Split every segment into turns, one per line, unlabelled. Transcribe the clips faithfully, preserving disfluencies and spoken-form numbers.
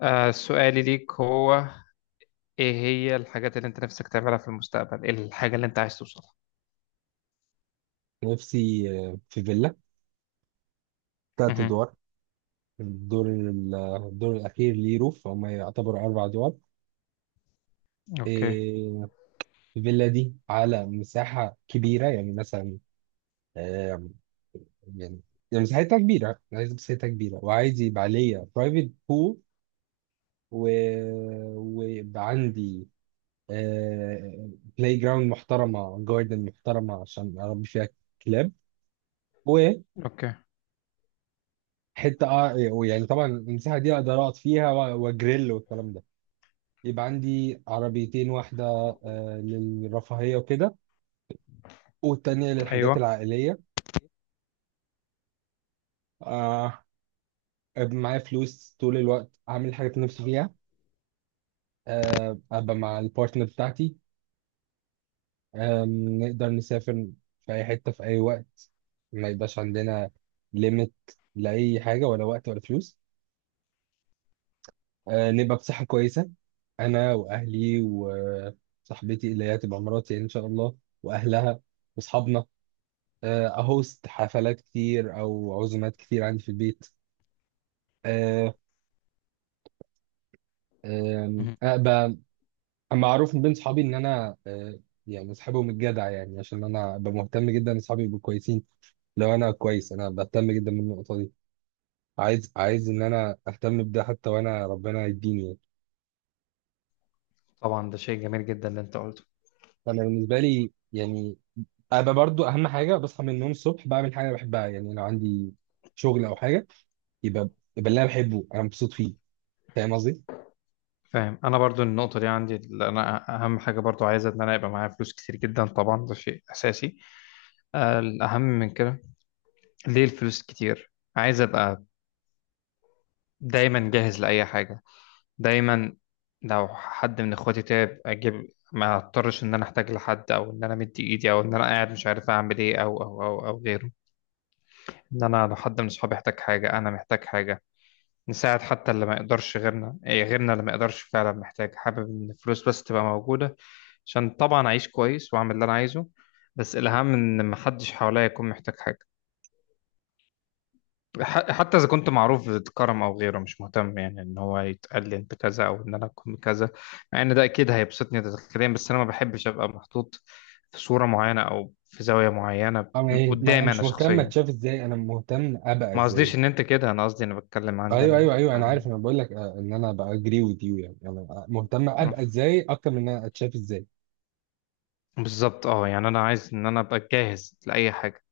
آه سؤالي ليك هو ايه هي الحاجات اللي انت نفسك تعملها في المستقبل؟ ايه الحاجة اللي انت عايز توصلها؟
نفسي آه، في فيلا تلات
مهم.
أدوار. الدور ال- الدور الأخير ليه روف، هما يعتبروا أربع أدوار.
اوكي.
إيه، الفيلا دي على مساحة كبيرة، يعني مثلا آه، يعني يعني مساحتها كبيرة، عايز مساحتها كبيرة وعايز يبقى عليا برايفت بول، و... ويبقى عندي بلاي جراوند محترمة، جاردن محترمة عشان أربي فيها كلاب وحتة.
اوكي.
آه، يعني طبعا المساحة دي أقدر أقعد فيها و- وأجريل والكلام ده. يبقى عندي عربيتين، واحدة آه، للرفاهية وكده، والتانية للحاجات
ايوه.
العائلية. آه، أبقى معايا فلوس طول الوقت، أعمل الحاجات اللي نفسي فيها. آه، أبقى مع البارتنر بتاعتي. آم، نقدر نسافر في أي حتة في أي وقت، ما يبقاش عندنا ليميت لأي حاجة، ولا وقت ولا فلوس. آه، نبقى بصحة كويسة، أنا وأهلي وصاحبتي اللي هي تبقى مراتي إن شاء الله، وأهلها وأصحابنا. آه، اهوست حفلات كتير او عزومات كتير عندي في البيت. آه، آم،
مهم.
ابقى معروف من بين صحابي ان انا، آه، يعني اصحابهم الجدع، يعني عشان انا ابقى مهتم جدا ان صحابي يبقوا كويسين. لو انا كويس انا بهتم جدا من النقطه دي. عايز عايز ان انا اهتم بده حتى وانا ربنا يديني، يعني.
طبعا ده شيء جميل جدا اللي انت قلته.
فانا بالنسبه لي يعني ابقى برضو اهم حاجه، بصحى من النوم الصبح بعمل حاجه أنا بحبها. يعني لو عندي شغل او حاجه، يبقى يبقى اللي انا بحبه انا مبسوط فيه. فاهم قصدي؟
فاهم، انا برضو النقطة دي عندي، اللي انا اهم حاجة برضو عايزة ان انا يبقى معايا فلوس كتير جدا، طبعا ده شيء اساسي. آه الاهم من كده، ليه الفلوس كتير؟ عايز ابقى دايما جاهز لأي حاجة، دايما. لو حد من اخواتي تعب اجيب، ما اضطرش ان انا احتاج لحد او ان انا مدي ايدي او ان انا قاعد مش عارف اعمل ايه او او او او غيره. ان انا لو حد من اصحابي احتاج حاجه، انا محتاج حاجه نساعد، حتى اللي ما يقدرش غيرنا، إيه غيرنا اللي ما يقدرش فعلا محتاج. حابب ان الفلوس بس تبقى موجوده عشان طبعا اعيش كويس واعمل اللي انا عايزه. بس الاهم ان محدش حواليا يكون محتاج حاجه. ح- حتى اذا كنت معروف بكرم او غيره، مش مهتم يعني ان هو يتقال لي انت كذا او ان انا اكون كذا، مع ان ده اكيد هيبسطني داخليا، بس انا ما بحبش ابقى محطوط في صوره معينه او في زاويه معينه
أو إيه؟ ما أنا
قدامي
مش
انا
مهتم
شخصيا.
أتشاف إزاي، أنا مهتم أبقى
ما
إزاي.
قصديش ان انت كده، انا قصدي انا بتكلم عندي
أيوه
انا
أيوه أيوه أنا
عن.
عارف، أنا بقول لك، آه، إن أنا بقى أجري وذ يو، يعني يعني أنا مهتم
آه.
أبقى إزاي أكتر من إن أنا أتشاف إزاي.
بالظبط. اه يعني انا عايز ان انا ابقى جاهز لاي حاجه.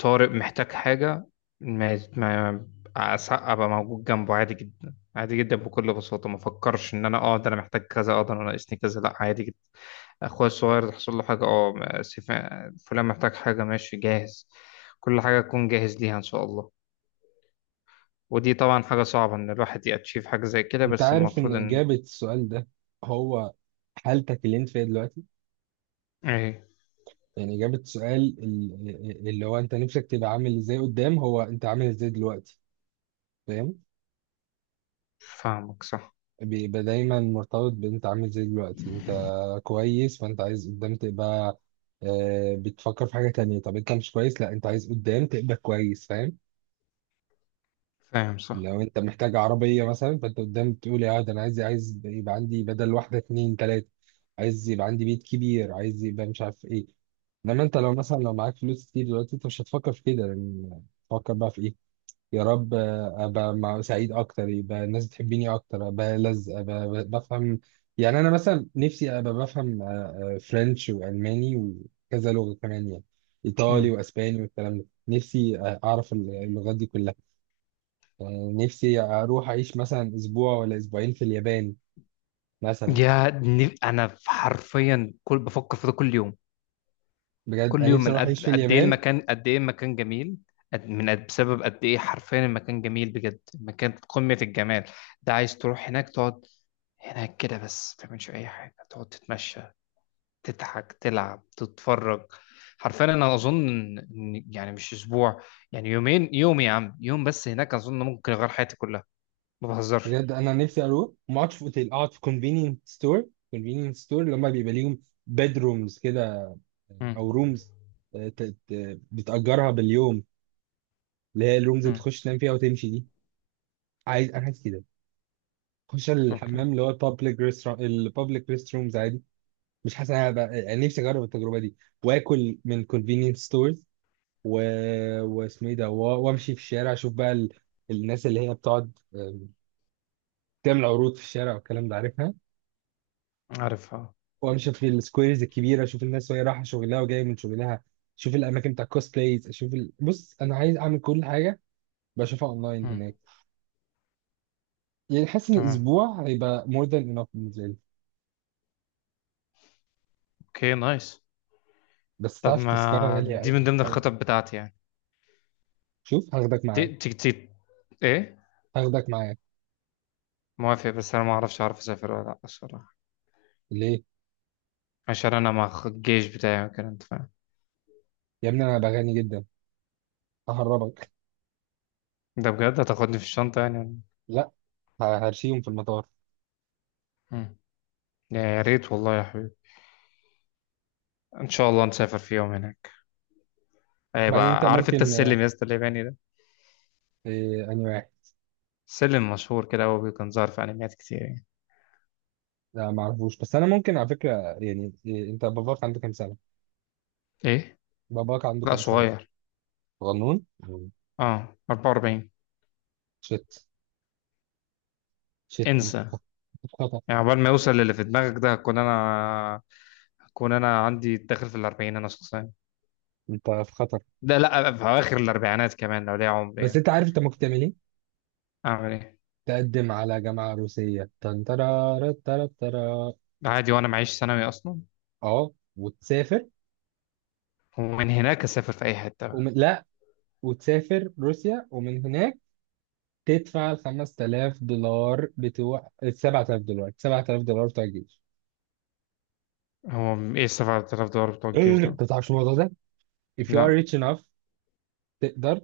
طارق محتاج حاجة، ما ما أس- أبقى موجود جنبه عادي جدا، عادي جدا بكل بساطة. ما فكرش إن أنا أه ده أنا محتاج كذا، أه ده أنا ناقصني كذا، لأ، عادي جدا. أخويا الصغير تحصل له حاجة، أه ما- سيف- فلان محتاج حاجة، ماشي جاهز. كل حاجة أكون جاهز ليها إن شاء الله. ودي طبعا حاجة صعبة إن الواحد يأتشيف حاجة زي كده،
أنت
بس
عارف إن
المفروض إن
إجابة السؤال ده هو حالتك اللي أنت فيها دلوقتي؟
إيه.
يعني إجابة السؤال ال- اللي هو أنت نفسك تبقى عامل إزاي قدام، هو أنت عامل إزاي دلوقتي. فاهم؟
فاهمك صح.
بيبقى دايما مرتبط بانت عامل زي دلوقتي. انت كويس، فانت عايز قدام تبقى آه، بتفكر في حاجة تانية. طب انت مش كويس، لا انت عايز قدام تبقى كويس، فاهم؟
فاهم صح.
لو انت محتاج عربية مثلا، فانت قدام بتقول يا ده انا عايز، عايز يبقى عندي بدل واحدة اتنين تلاتة. عايز يبقى عندي بيت كبير، عايز يبقى مش عارف ايه. انما انت لو مثلا لو معاك فلوس كتير دلوقتي، انت مش هتفكر في كده. لان تفكر بقى في ايه؟ يا رب ابقى مع سعيد اكتر، يبقى الناس بتحبني اكتر، ابقى لذ، ابقى ب- بفهم. يعني انا مثلا نفسي ابقى بفهم آه، آه، فرنش والماني وكذا لغه كمان، يعني ايطالي
مم.
واسباني والكلام ده. نفسي آه، اعرف اللغات دي كلها. آه، نفسي اروح اعيش مثلا اسبوع ولا اسبوعين في اليابان مثلا.
يا ن- أنا حرفيا كل بفكر في ده كل يوم،
بجد
كل
انا
يوم.
نفسي
من
اروح اعيش
قد
في
قد ايه
اليابان.
المكان، قد ايه المكان جميل، قد من قد بسبب قد ايه حرفيا المكان جميل بجد، المكان قمة الجمال. ده عايز تروح هناك تقعد هناك كده بس، ما تعملش اي حاجة، تقعد تتمشى، تضحك، تلعب، تتفرج. حرفيا انا اظن إن- يعني مش اسبوع، يعني يومين، يوم يا عم، يوم بس هناك اظن ممكن يغير حياتي كلها، ما بهزرش.
بجد انا نفسي اروح ما اقعدش في اوتيل، اقعد في كونفينينت ستور، كونفينينت ستور اللي هم بيبقى ليهم بيدرومز كده
امم.
او رومز بتأجرها باليوم، اللي هي الرومز اللي
امم.
بتخش تنام فيها وتمشي دي. عايز انا عايز كده اخش
اوكي.
الحمام اللي هو البابليك ريست، البابليك ريست رومز عادي. مش حاسس، انا هبقى يعني نفسي اجرب التجربه دي، واكل من كونفينينس ستورز، و... واسمه ايه ده و- وامشي في الشارع، اشوف بقى ال... الناس اللي هي بتقعد آه، تعمل عروض في الشارع والكلام ده، عارفها.
عارفها.
وامشي في السكويرز الكبيره، اشوف الناس وهي رايحه شغلها وجايه من شغلها. اشوف الاماكن بتاع كوست بلايز، اشوف ال... بص انا عايز اعمل كل حاجه بشوفها اونلاين
امم.
هناك. يعني حاسس ان
تمام.
اسبوع هيبقى more than enough بالنسبه لي.
اوكي، نايس.
بس
طب
تعرف تذكره
ما
غاليه
دي
قوي
من ضمن
قوي.
الخطط بتاعتي يعني.
شوف، هاخدك
تي
معايا.
تي تي ايه؟
هاخدك معايا.
موافق، بس انا ما اعرفش اعرف اسافر ولا لا الصراحه.
ليه؟
عشان انا مع الجيش بتاعي وكده، انت فاهم.
يا ابني انا بغني جدا، ههربك.
ده بجد هتاخدني في الشنطه يعني؟
لا، ه- هرشيهم في المطار.
مم. يا يا ريت والله يا حبيبي، ان شاء الله نسافر في يوم هناك.
بعدين انت
هيبقى. عارف انت
ممكن آه،
السلم يا اسطى الياباني ده؟
إيه، اني واحد.
سلم مشهور كده، هو كان ظاهر في انميات كتير يعني.
لا ما اعرفوش، بس انا ممكن على فكره، يعني إيه، انت باباك عنده كام سنه؟
ايه؟
باباك عنده
لا
كام سنه؟
صغير.
غنون. مم.
اه، اربعة واربعين.
شت. شت، انت
انسى.
في خطر.
يعني عقبال ما يوصل للي في دماغك ده هكون انا، هكون انا عندي داخل في الاربعين انا شخصيا،
انت في خطر.
ده لا في اواخر الاربعينات كمان لو ليا عمر
بس
يعني.
انت عارف انت ممكن تعمل ايه؟
اعمل ايه؟
تقدم على جامعه روسيه، تنترا ترى ترى ترى،
عادي، وانا معيش ثانوي اصلا.
اه وتسافر.
ومن هناك اسافر في اي حته بقى.
ومن لا وتسافر روسيا، ومن هناك تدفع ال خمس تلاف دولار بتوع ال سبع تلاف دولار، سبعة آلاف دولار بتوع الجيش.
هو م- ايه سبعة الاف دولار بتوع
إيه.
الجيش ده؟
انت تعرفش الموضوع ده؟ If you
لا.
are rich enough، تقدر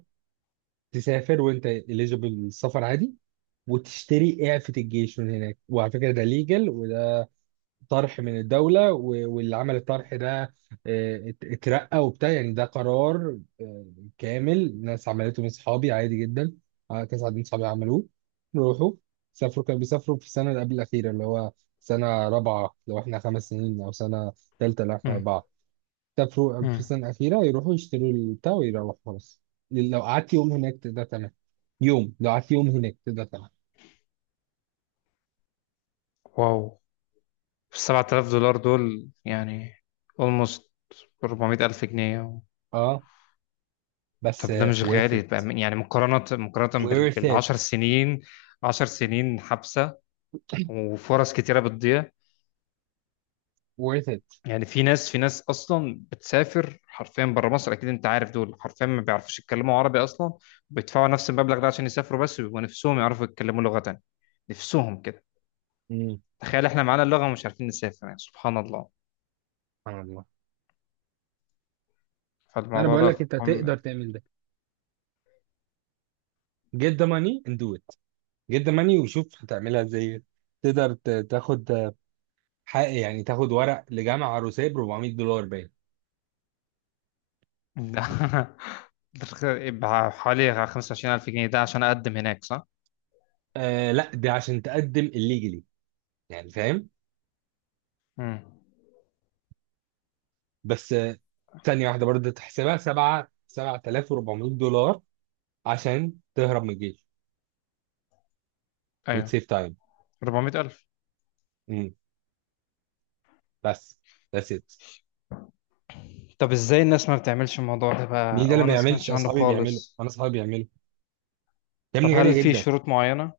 تسافر وانت eligible للسفر عادي، وتشتري اعفة الجيش من هناك. وعلى فكرة ده legal، وده طرح من الدولة، و- واللي عمل الطرح ده آه، ات- اترقى وبتاع. يعني ده قرار آه، كامل، ناس عملته من صحابي عادي جدا. آه، كذا عدد من صحابي عملوه، روحوا سافروا. كانوا بيسافروا في السنة اللي قبل الأخيرة، اللي هو سنة رابعة لو احنا خمس سنين، أو سنة تالتة لو احنا
امم.
أربعة. سافروا في
امم.
السنة الأخيرة، يروحوا يشتروا البتاع ويروحوا خلاص. لو قعدت يوم هناك تقدر تعمل يوم لو قعدت يوم هناك تقدر تعمل.
واو. سبعة الاف دولار دول يعني almost اربعمية الف جنيه.
اه، بس
طب ده
آه،
مش
worth
غالي بقى
it
من- يعني مقارنه مقارنه
worth
بال
it
عشر سنين؟ عشر سنين حبسه وفرص كتيره بتضيع
worth
يعني. في ناس، في ناس اصلا بتسافر حرفيا بره مصر، اكيد انت عارف دول حرفيا ما بيعرفوش يتكلموا عربي اصلا، بيدفعوا نفس المبلغ ده عشان يسافروا بس، ويبقوا نفسهم يعرفوا يتكلموا لغة تانية، نفسهم كده.
it.
تخيل احنا معانا اللغة ومش عارفين نسافر، يعني سبحان الله.
سبحان الله. انا
فالموضوع
بقول لك
ده
انت
عم-
تقدر تعمل ده. Get the money and do it. Get the money وشوف هتعملها ازاي. تقدر ت- تاخد حق، يعني تاخد ورق لجامعه عروسيه ب أربع ميت دولار باين.
ده يبقى حوالي خمسة وعشرين الف جنيه ده عشان اقدم هناك صح؟
آه لا، ده عشان تقدم الليجلي، يعني، فاهم؟
امم.
بس آه، ثانيه واحده، برضه تحسبها سبعة سبعة تلاف وأربع ميت دولار عشان تهرب من الجيش
ايوه.
وتسيف تايم.
اربعمية الف.
امم، بس that's it.
طب ازاي الناس ما بتعملش الموضوع ده
مين
بقى،
ده
او
اللي
انا ما
بيعملش؟
سمعتش عنه
اصحابي بيعملوا،
خالص؟
انا اصحابي بيعملوا. يا
طب
ابني
هل
غاليه
في
جدا.
شروط معينة؟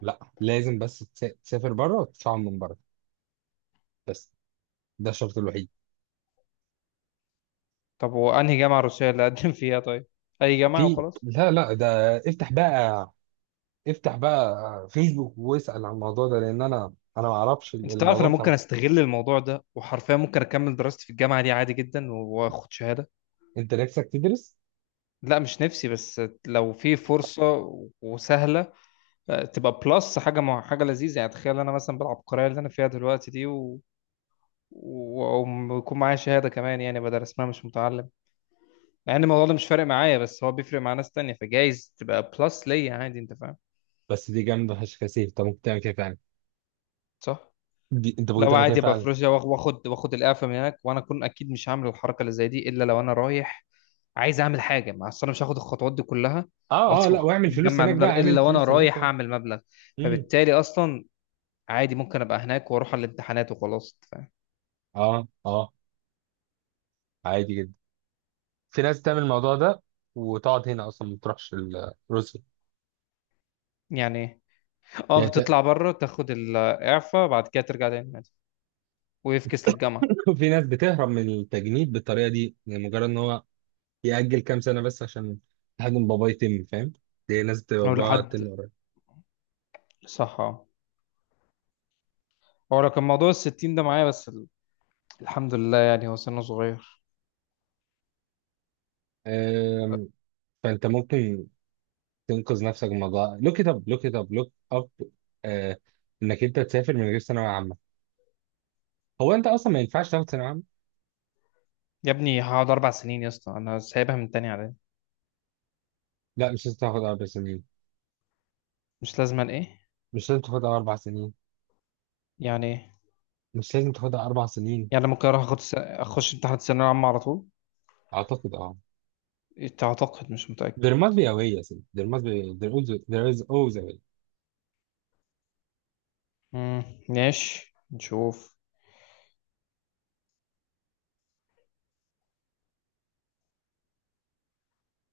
لا، لازم بس تس- تسافر بره وتدفعهم من بره، بس. ده الشرط الوحيد.
طب وانهي جامعه روسيه اللي اقدم فيها طيب؟ اي جامعه
في،
وخلاص؟
لا لا ده افتح بقى، افتح بقى فيسبوك واسأل عن الموضوع ده، لان انا انا ما اعرفش
انت تعرف
الموضوع
انا
بتاع.
ممكن استغل الموضوع ده، وحرفيا ممكن اكمل دراستي في الجامعه دي عادي جدا واخد شهاده.
انت نفسك تدرس؟
لا مش نفسي، بس لو في فرصه وسهله، آه، تبقى بلس حاجه مع حاجه لذيذه يعني. تخيل انا مثلا بالعبقريه اللي انا فيها دلوقتي دي و... و- ويكون معايا شهاده كمان، يعني بدل اسمها مش متعلم. مع ان الموضوع ده مش فارق معايا، بس هو بيفرق مع ناس تانية، فجايز تبقى بلس ليا عادي، انت فاهم.
بس دي جامده فشخ يا سيف، انت ممكن تعمل كده فعلا.
صح.
دي انت ممكن
لو
تعمل كده
عادي ابقى
فعلا.
في روسيا واخ- واخد واخد القافه من هناك، وانا اكون اكيد مش هعمل الحركه اللي زي دي الا لو انا رايح عايز اعمل حاجه مع أصل، انا مش هاخد الخطوات دي كلها
اه اه لا،
واصفى
واعمل فلوس
مجمع
هناك
مبلغ،
بقى،
الا
اعمل
لو انا
فلوس هناك
رايح
و...
اعمل مبلغ.
مم.
فبالتالي اصلا عادي ممكن ابقى هناك واروح على الامتحانات وخلاص ف...
اه اه عادي جدا، في ناس تعمل الموضوع ده وتقعد هنا اصلا ما تروحش ال- روسيا.
يعني إيه؟ اه،
يعني انت،
بتطلع بره، تاخد الاعفاء، بعد كده ترجع تاني عادي، ويفكس للجامعه
في ناس بتهرب من التجنيد بالطريقه دي، يعني مجرد ان هو يأجل كام سنة بس، عشان حد من بابا يتم، فاهم؟ دي ناس بتبقى
او
بابا تم
لحد.
قريب.
صح، اه. هو لو كان موضوع الستين ده معايا بس ال- الحمد لله يعني هو سنه صغير.
أم، فأنت ممكن تنقذ نفسك من الموضوع. لوك إت أب، لوك إت أب، لوك أب، إنك أنت تسافر من غير ثانوية عامة. هو أنت أصلا ما ينفعش تاخد ثانوية عامة.
يا ابني هقعد اربع سنين يا اسطى، انا سايبها من تاني على.
لا مش لازم تاخد أربع سنين.
مش لازما ايه؟
مش لازم تاخدها أربع سنين.
يعني ايه؟
مش لازم تاخدها أربع سنين.
يعني ممكن اروح اخد س... اخش امتحان الثانويه العامه على طول؟
أعتقد أه.
إيه، اعتقد. مش متاكد.
There must be a way يا سيدي. There must be. There is، there is always a way.
امم. ماشي، نشوف.